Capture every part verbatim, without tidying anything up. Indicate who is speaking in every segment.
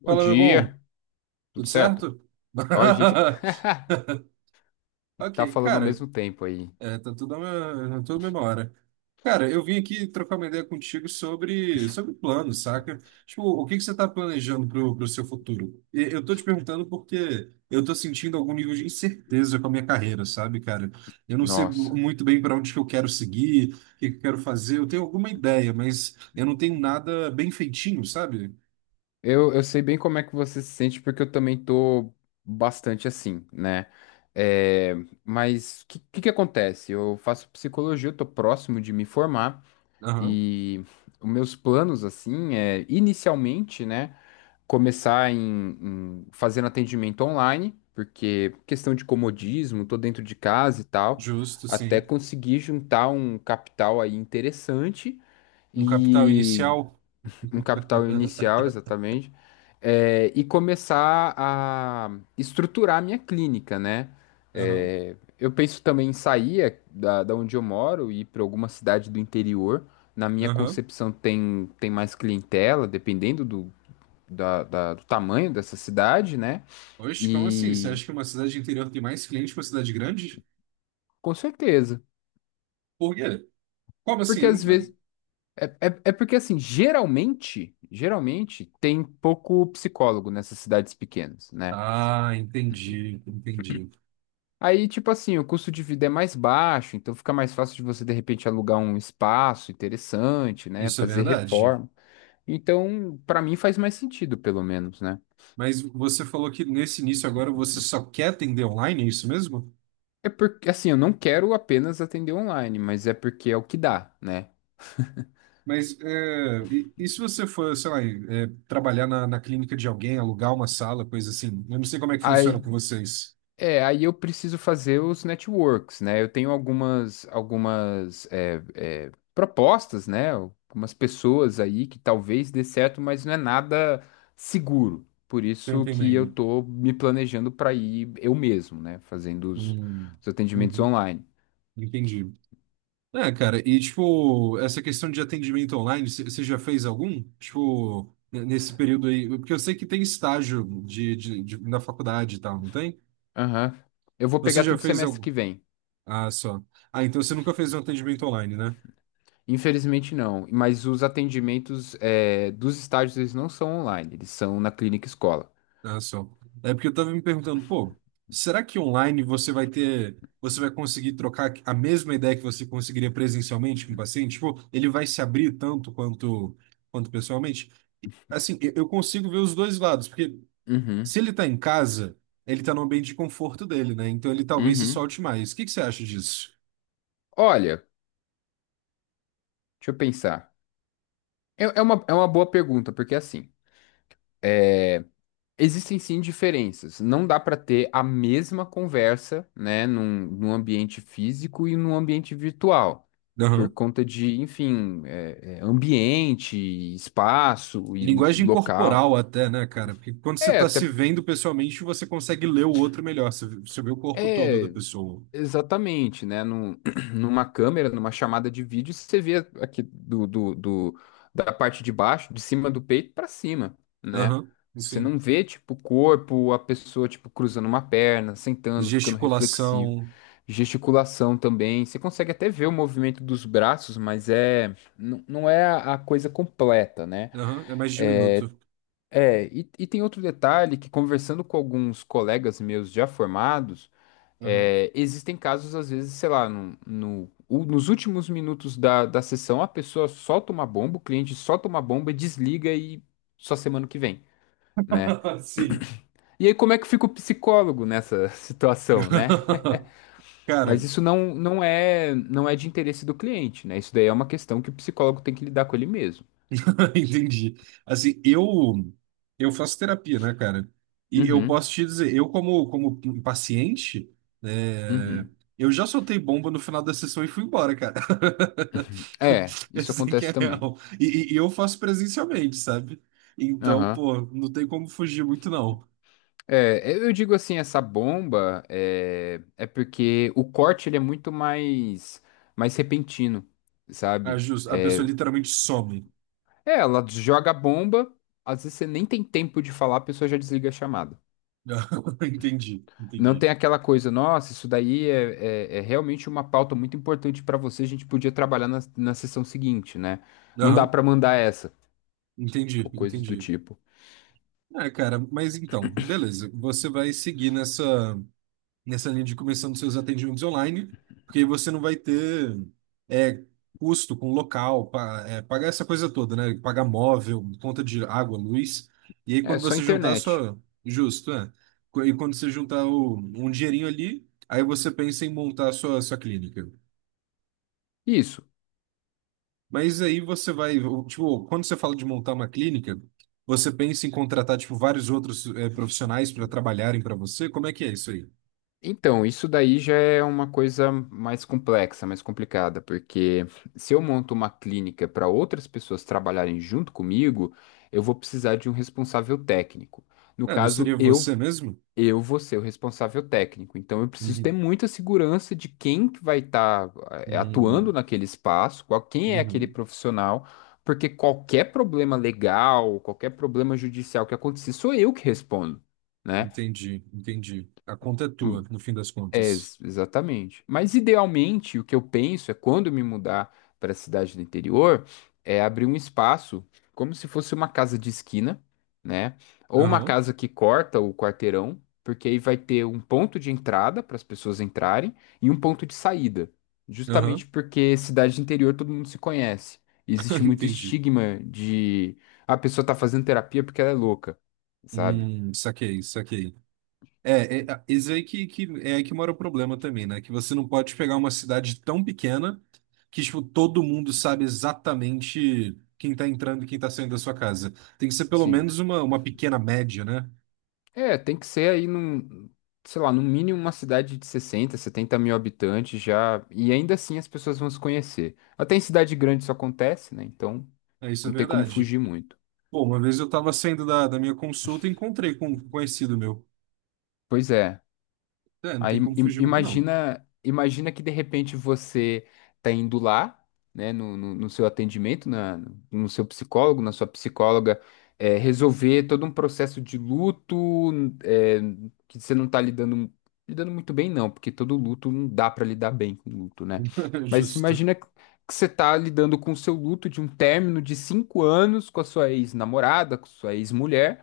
Speaker 1: Bom
Speaker 2: Fala, meu bom.
Speaker 1: dia,
Speaker 2: Tudo
Speaker 1: tudo certo?
Speaker 2: certo?
Speaker 1: Ó, a gente tá
Speaker 2: Ok,
Speaker 1: falando ao
Speaker 2: cara,
Speaker 1: mesmo tempo aí.
Speaker 2: é, tá tudo na, tudo na mesma hora. Cara, eu vim aqui trocar uma ideia contigo sobre, sobre planos, saca? Tipo, o que que você tá planejando pro, pro seu futuro? E eu tô te perguntando porque eu tô sentindo algum nível de incerteza com a minha carreira, sabe, cara? Eu não sei
Speaker 1: Nossa,
Speaker 2: muito bem para onde que eu quero seguir, o que que eu quero fazer. Eu tenho alguma ideia, mas eu não tenho nada bem feitinho, sabe?
Speaker 1: eu, eu sei bem como é que você se sente, porque eu também tô bastante assim, né? É, mas o que, que que acontece? Eu faço psicologia, eu tô próximo de me formar,
Speaker 2: Aham,
Speaker 1: e os meus planos, assim, é inicialmente, né? Começar em, em fazendo atendimento online, porque questão de comodismo, tô dentro de casa e tal,
Speaker 2: justo,
Speaker 1: até
Speaker 2: sim.
Speaker 1: conseguir juntar um capital aí interessante
Speaker 2: Um capital
Speaker 1: e
Speaker 2: inicial.
Speaker 1: um capital inicial, exatamente, é, e começar a estruturar a minha clínica, né?
Speaker 2: Aham,
Speaker 1: É, eu penso também em sair eh, da, da onde eu moro e ir para alguma cidade do interior. Na minha
Speaker 2: aham.
Speaker 1: concepção, tem, tem mais clientela, dependendo do, da, da- do tamanho dessa cidade, né?
Speaker 2: Oxe, como assim? Você acha
Speaker 1: E
Speaker 2: que uma cidade interior tem mais clientes que uma cidade grande?
Speaker 1: com certeza.
Speaker 2: Por quê? Como assim?
Speaker 1: Porque
Speaker 2: Eu
Speaker 1: às
Speaker 2: não-
Speaker 1: vezes. É, é, é porque assim, geralmente, geralmente tem pouco psicólogo nessas cidades pequenas, né?
Speaker 2: Ah, entendi, entendi.
Speaker 1: Aí, tipo assim, o custo de vida é mais baixo, então fica mais fácil de você, de repente, alugar um espaço interessante, né?
Speaker 2: Isso é
Speaker 1: Fazer
Speaker 2: verdade.
Speaker 1: reforma. Então, pra mim faz mais sentido, pelo menos, né?
Speaker 2: Mas você falou que nesse início agora você só quer atender online, é isso mesmo?
Speaker 1: É porque, assim, eu não quero apenas atender online, mas é porque é o que dá, né?
Speaker 2: Mas é, e, e se você for, sei lá, é, trabalhar na, na clínica de alguém, alugar uma sala, coisa assim? Eu não sei como é que funciona
Speaker 1: Aí,
Speaker 2: com vocês.
Speaker 1: É, aí eu preciso fazer os networks, né? Eu tenho algumas, algumas é, é, propostas, né? Algumas pessoas aí que talvez dê certo, mas não é nada seguro. Por
Speaker 2: Tô
Speaker 1: isso que eu
Speaker 2: entendendo.
Speaker 1: tô me planejando para ir eu mesmo, né? Fazendo os,
Speaker 2: Hum,
Speaker 1: os atendimentos
Speaker 2: uhum,
Speaker 1: online.
Speaker 2: entendi. É, cara, e tipo, essa questão de atendimento online, você já fez algum? Tipo, n- nesse período aí, porque eu sei que tem estágio de, de, de- na faculdade e tal, não tem?
Speaker 1: Aham. Eu vou
Speaker 2: Você
Speaker 1: pegar
Speaker 2: já
Speaker 1: tudo
Speaker 2: fez
Speaker 1: semestre
Speaker 2: algum?
Speaker 1: que vem.
Speaker 2: Ah, só. Ah, então você nunca fez um atendimento online, né?
Speaker 1: Infelizmente não, mas os atendimentos é, dos estágios eles não são online, eles são na clínica escola.
Speaker 2: Ah, só. É porque eu tava me perguntando, pô, será que online você vai ter, você vai conseguir trocar a mesma ideia que você conseguiria presencialmente com o paciente? Tipo, ele vai se abrir tanto quanto, quanto pessoalmente? Assim, eu eu consigo ver os dois lados, porque
Speaker 1: Uhum,
Speaker 2: se ele tá em casa, ele tá no ambiente de conforto dele, né? Então ele talvez se
Speaker 1: uhum.
Speaker 2: solte mais. O que que você acha disso?
Speaker 1: Olha, deixa eu pensar. É, é uma, é uma, boa pergunta, porque assim, existem sim diferenças. Não dá para ter a mesma conversa, né, num, num ambiente físico e num ambiente virtual, por
Speaker 2: Aham.
Speaker 1: conta de, enfim, é, é, ambiente, espaço e
Speaker 2: Linguagem
Speaker 1: local.
Speaker 2: corporal até, né, cara? Porque quando você
Speaker 1: É,
Speaker 2: tá
Speaker 1: até.
Speaker 2: se vendo pessoalmente, você consegue ler o outro melhor. Você você vê o corpo todo da
Speaker 1: É,
Speaker 2: pessoa.
Speaker 1: Exatamente, né? Num, numa câmera, numa chamada de vídeo, você vê aqui do, do, do- da parte de baixo, de cima do peito para cima, né?
Speaker 2: Aham.
Speaker 1: Você não
Speaker 2: Sim.
Speaker 1: vê, tipo, o corpo, a pessoa, tipo, cruzando uma perna, sentando, ficando reflexivo.
Speaker 2: Gesticulação.
Speaker 1: Gesticulação também. Você consegue até ver o movimento dos braços, mas é, não não é a a coisa completa, né?
Speaker 2: Aham. É mais diminuto.
Speaker 1: É, e, e tem outro detalhe que conversando com alguns colegas meus já formados,
Speaker 2: Aham.
Speaker 1: é, existem casos, às vezes, sei lá, no, no- u- nos últimos minutos da, da sessão, a pessoa solta uma bomba, o cliente solta uma bomba, desliga e só semana que vem, né?
Speaker 2: Sim.
Speaker 1: E aí, como é que fica o psicólogo nessa situação, né?
Speaker 2: Cara,
Speaker 1: Mas isso não, não é, não é de interesse do cliente, né? Isso daí é uma questão que o psicólogo tem que lidar com ele mesmo.
Speaker 2: entendi. Assim, eu eu faço terapia, né, cara? E eu
Speaker 1: Uhum,
Speaker 2: posso te dizer, eu como como paciente, é,
Speaker 1: uhum.
Speaker 2: eu já soltei bomba no final da sessão e fui embora, cara.
Speaker 1: É, isso
Speaker 2: Assim que é
Speaker 1: acontece também.
Speaker 2: real. E, e- e eu faço presencialmente, sabe? Então,
Speaker 1: Aham.
Speaker 2: pô, não tem como fugir muito, não.
Speaker 1: É, eu eu digo assim, essa bomba é, é porque o corte ele é muito mais mais repentino,
Speaker 2: A,
Speaker 1: sabe?
Speaker 2: jus- a pessoa literalmente some.
Speaker 1: É, ela joga a bomba, às vezes você nem tem tempo de falar, a pessoa já desliga a chamada.
Speaker 2: Entendi,
Speaker 1: Não
Speaker 2: entendi.
Speaker 1: tem aquela coisa, nossa, isso daí é, é, é realmente uma pauta muito importante pra você, a gente podia trabalhar na, na sessão seguinte, né? Não dá
Speaker 2: Aham,
Speaker 1: pra mandar essa,
Speaker 2: entendi,
Speaker 1: ou coisas do
Speaker 2: entendi.
Speaker 1: tipo.
Speaker 2: Ah, cara, mas então, beleza. Você vai seguir nessa. Nessa linha de começando seus atendimentos online, porque aí você não vai ter é, custo com local, pa- é, pagar essa coisa toda, né? Pagar móvel, conta de água, luz. E aí
Speaker 1: É,
Speaker 2: quando
Speaker 1: só
Speaker 2: você juntar a
Speaker 1: internet.
Speaker 2: sua. Justo, é. Co- E quando você juntar o- um dinheirinho ali, aí você pensa em montar a sua, sua clínica.
Speaker 1: Isso.
Speaker 2: Mas aí você vai. Tipo, quando você fala de montar uma clínica, você pensa em contratar, tipo, vários outros é, profissionais para trabalharem para você? Como é que é isso aí?
Speaker 1: Então, isso daí já é uma coisa mais complexa, mais complicada, porque se eu monto uma clínica para outras pessoas trabalharem junto comigo, eu vou precisar de um responsável técnico. No
Speaker 2: Ah, não
Speaker 1: caso,
Speaker 2: seria
Speaker 1: eu
Speaker 2: você mesmo?
Speaker 1: eu vou ser o responsável técnico. Então, eu preciso ter
Speaker 2: Uhum.
Speaker 1: muita segurança de quem que vai estar atuando
Speaker 2: Hum.
Speaker 1: naquele espaço, qual quem é aquele
Speaker 2: Uhum.
Speaker 1: profissional, porque qualquer problema legal, qualquer problema judicial que acontecer, sou eu que respondo, né?
Speaker 2: Entendi, entendi. A conta é tua, no fim das
Speaker 1: É,
Speaker 2: contas.
Speaker 1: ex- exatamente. Mas idealmente, o que eu penso é quando eu me mudar para a cidade do interior, é abrir um espaço como se fosse uma casa de esquina, né? Ou uma
Speaker 2: Aham,
Speaker 1: casa que corta o quarteirão, porque aí vai ter um ponto de entrada para as pessoas entrarem e um ponto de saída.
Speaker 2: aham,
Speaker 1: Justamente porque cidade de interior todo mundo se conhece. Existe muito
Speaker 2: entendi.
Speaker 1: estigma de: "Ah, a pessoa tá fazendo terapia porque ela é louca", sabe?
Speaker 2: Hum, saquei, saquei. É, é, é isso aí que, que é aí que mora o problema também, né? Que você não pode pegar uma cidade tão pequena que, tipo, todo mundo sabe exatamente quem tá entrando e quem tá saindo da sua casa. Tem que ser pelo
Speaker 1: Sim.
Speaker 2: menos uma, uma pequena média, né?
Speaker 1: É, tem que ser aí num, sei lá, no mínimo uma cidade de sessenta, setenta mil habitantes já, e ainda assim as pessoas vão se conhecer. Até em cidade grande isso acontece, né? Então
Speaker 2: É, isso é
Speaker 1: não tem como
Speaker 2: verdade.
Speaker 1: fugir muito.
Speaker 2: Pô, uma vez eu tava saindo da, da minha consulta e encontrei com um conhecido meu.
Speaker 1: Pois é.
Speaker 2: É, não
Speaker 1: Aí
Speaker 2: tem como
Speaker 1: im-
Speaker 2: fugir muito, não.
Speaker 1: imagina, imagina que de repente você tá indo lá, né, no, no, no seu atendimento, na, no seu psicólogo, na sua psicóloga, é, resolver todo um processo de luto, é, que você não tá lidando, lidando muito bem, não, porque todo luto não dá para lidar bem com luto, né? Mas
Speaker 2: Justo.
Speaker 1: imagina que que você tá lidando com o seu luto de um término de cinco anos com a sua ex-namorada, com sua ex-mulher.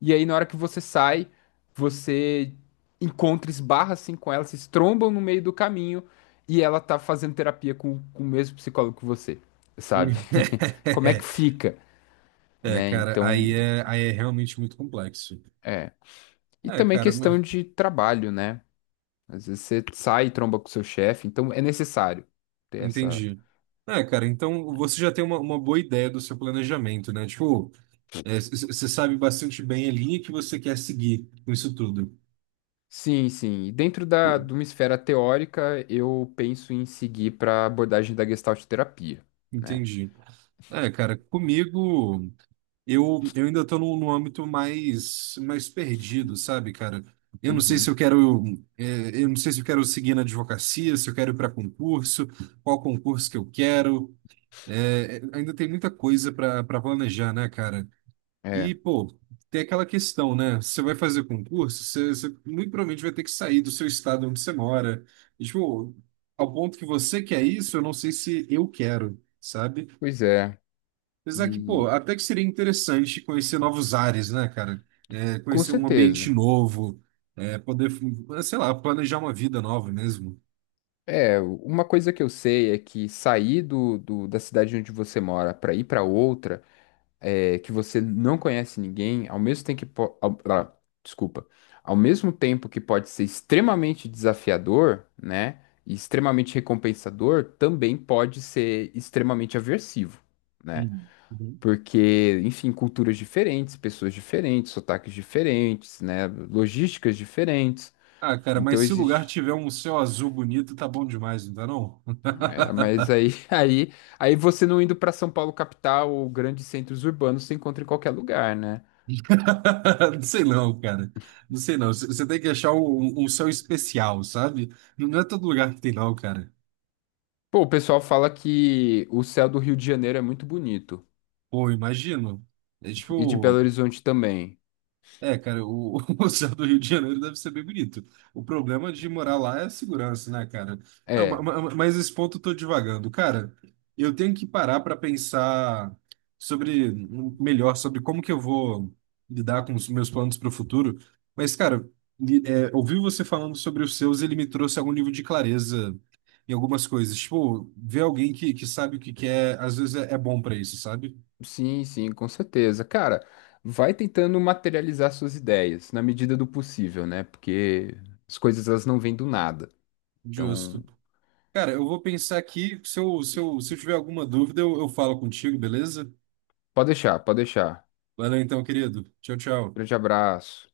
Speaker 1: E aí, na hora que você sai, você encontra, esbarra assim com ela, se trombam no meio do caminho e ela tá fazendo terapia com, com o mesmo psicólogo que você, sabe? Como é que fica,
Speaker 2: É,
Speaker 1: né?
Speaker 2: cara,
Speaker 1: Então,
Speaker 2: aí é, aí é realmente muito complexo.
Speaker 1: é. E
Speaker 2: É,
Speaker 1: também
Speaker 2: cara, mas
Speaker 1: questão de trabalho, né? Às vezes você sai e tromba com o seu chefe, então é necessário ter essa.
Speaker 2: entendi. É, cara, então você já tem uma, uma boa ideia do seu planejamento, né? Tipo, você sabe bastante bem a linha que você quer seguir com isso tudo.
Speaker 1: Sim, sim. E dentro da,
Speaker 2: Pô,
Speaker 1: de uma esfera teórica, eu penso em seguir para a abordagem da Gestalt terapia, né?
Speaker 2: entendi. É, cara, comigo eu, eu ainda tô num, num âmbito mais, mais perdido, sabe, cara? Eu não sei se
Speaker 1: Uhum.
Speaker 2: eu quero, é, eu não sei se eu quero seguir na advocacia, se eu quero ir para concurso, qual concurso que eu quero. É, é, ainda tem muita coisa para para planejar, né, cara?
Speaker 1: É,
Speaker 2: E, pô, tem aquela questão, né? Você vai fazer concurso, você, você muito provavelmente vai ter que sair do seu estado onde você mora. E, tipo, ao ponto que você quer isso, eu não sei se eu quero, sabe?
Speaker 1: pois é.
Speaker 2: Apesar que, pô,
Speaker 1: E
Speaker 2: até que seria interessante conhecer novos ares, né, cara? É,
Speaker 1: com
Speaker 2: conhecer um ambiente
Speaker 1: certeza.
Speaker 2: novo, é, poder, sei lá, planejar uma vida nova mesmo.
Speaker 1: É, uma coisa que eu sei é que sair do, do- da cidade onde você mora para ir para outra, é, que você não conhece ninguém, ao mesmo tempo que po- ao- ah, desculpa, ao mesmo tempo que pode ser extremamente desafiador, né, e extremamente recompensador, também pode ser extremamente aversivo, né?
Speaker 2: Uhum.
Speaker 1: Porque, enfim, culturas diferentes, pessoas diferentes, sotaques diferentes, né, logísticas diferentes.
Speaker 2: Ah, cara, mas
Speaker 1: Então
Speaker 2: se o lugar
Speaker 1: existe.
Speaker 2: tiver um céu azul bonito, tá bom demais, não tá não?
Speaker 1: É, mas aí, aí, aí você não indo pra São Paulo capital ou grandes centros urbanos, você encontra em qualquer lugar, né?
Speaker 2: Não sei não, cara. Não sei não. C- Você tem que achar um, um um céu especial, sabe? Não não é todo lugar que tem não, cara.
Speaker 1: Pô, o pessoal fala que o céu do Rio de Janeiro é muito bonito
Speaker 2: Pô, imagino. É
Speaker 1: e de
Speaker 2: tipo,
Speaker 1: Belo Horizonte também.
Speaker 2: É, cara, o, o céu do Rio de Janeiro deve ser bem bonito. O problema de morar lá é a segurança, né, cara? Não, ma-
Speaker 1: É,
Speaker 2: ma- Mas esse ponto eu tô divagando. Cara, eu tenho que parar para pensar sobre hum, melhor sobre como que eu vou lidar com os meus planos para o futuro. Mas, cara, li- é, ouvir você falando sobre os seus, ele me trouxe algum nível de clareza em algumas coisas. Tipo, ver alguém que, que sabe o que quer, às vezes é, é bom para isso, sabe?
Speaker 1: sim, sim, com certeza. Cara, vai tentando materializar suas ideias na medida do possível, né? Porque as coisas elas não vêm do nada. Então,
Speaker 2: Justo. Cara, eu vou pensar aqui. Se eu, se eu, se eu tiver alguma dúvida, eu, eu falo contigo, beleza?
Speaker 1: pode deixar, pode deixar.
Speaker 2: Valeu então, querido. Tchau, tchau.
Speaker 1: Grande abraço.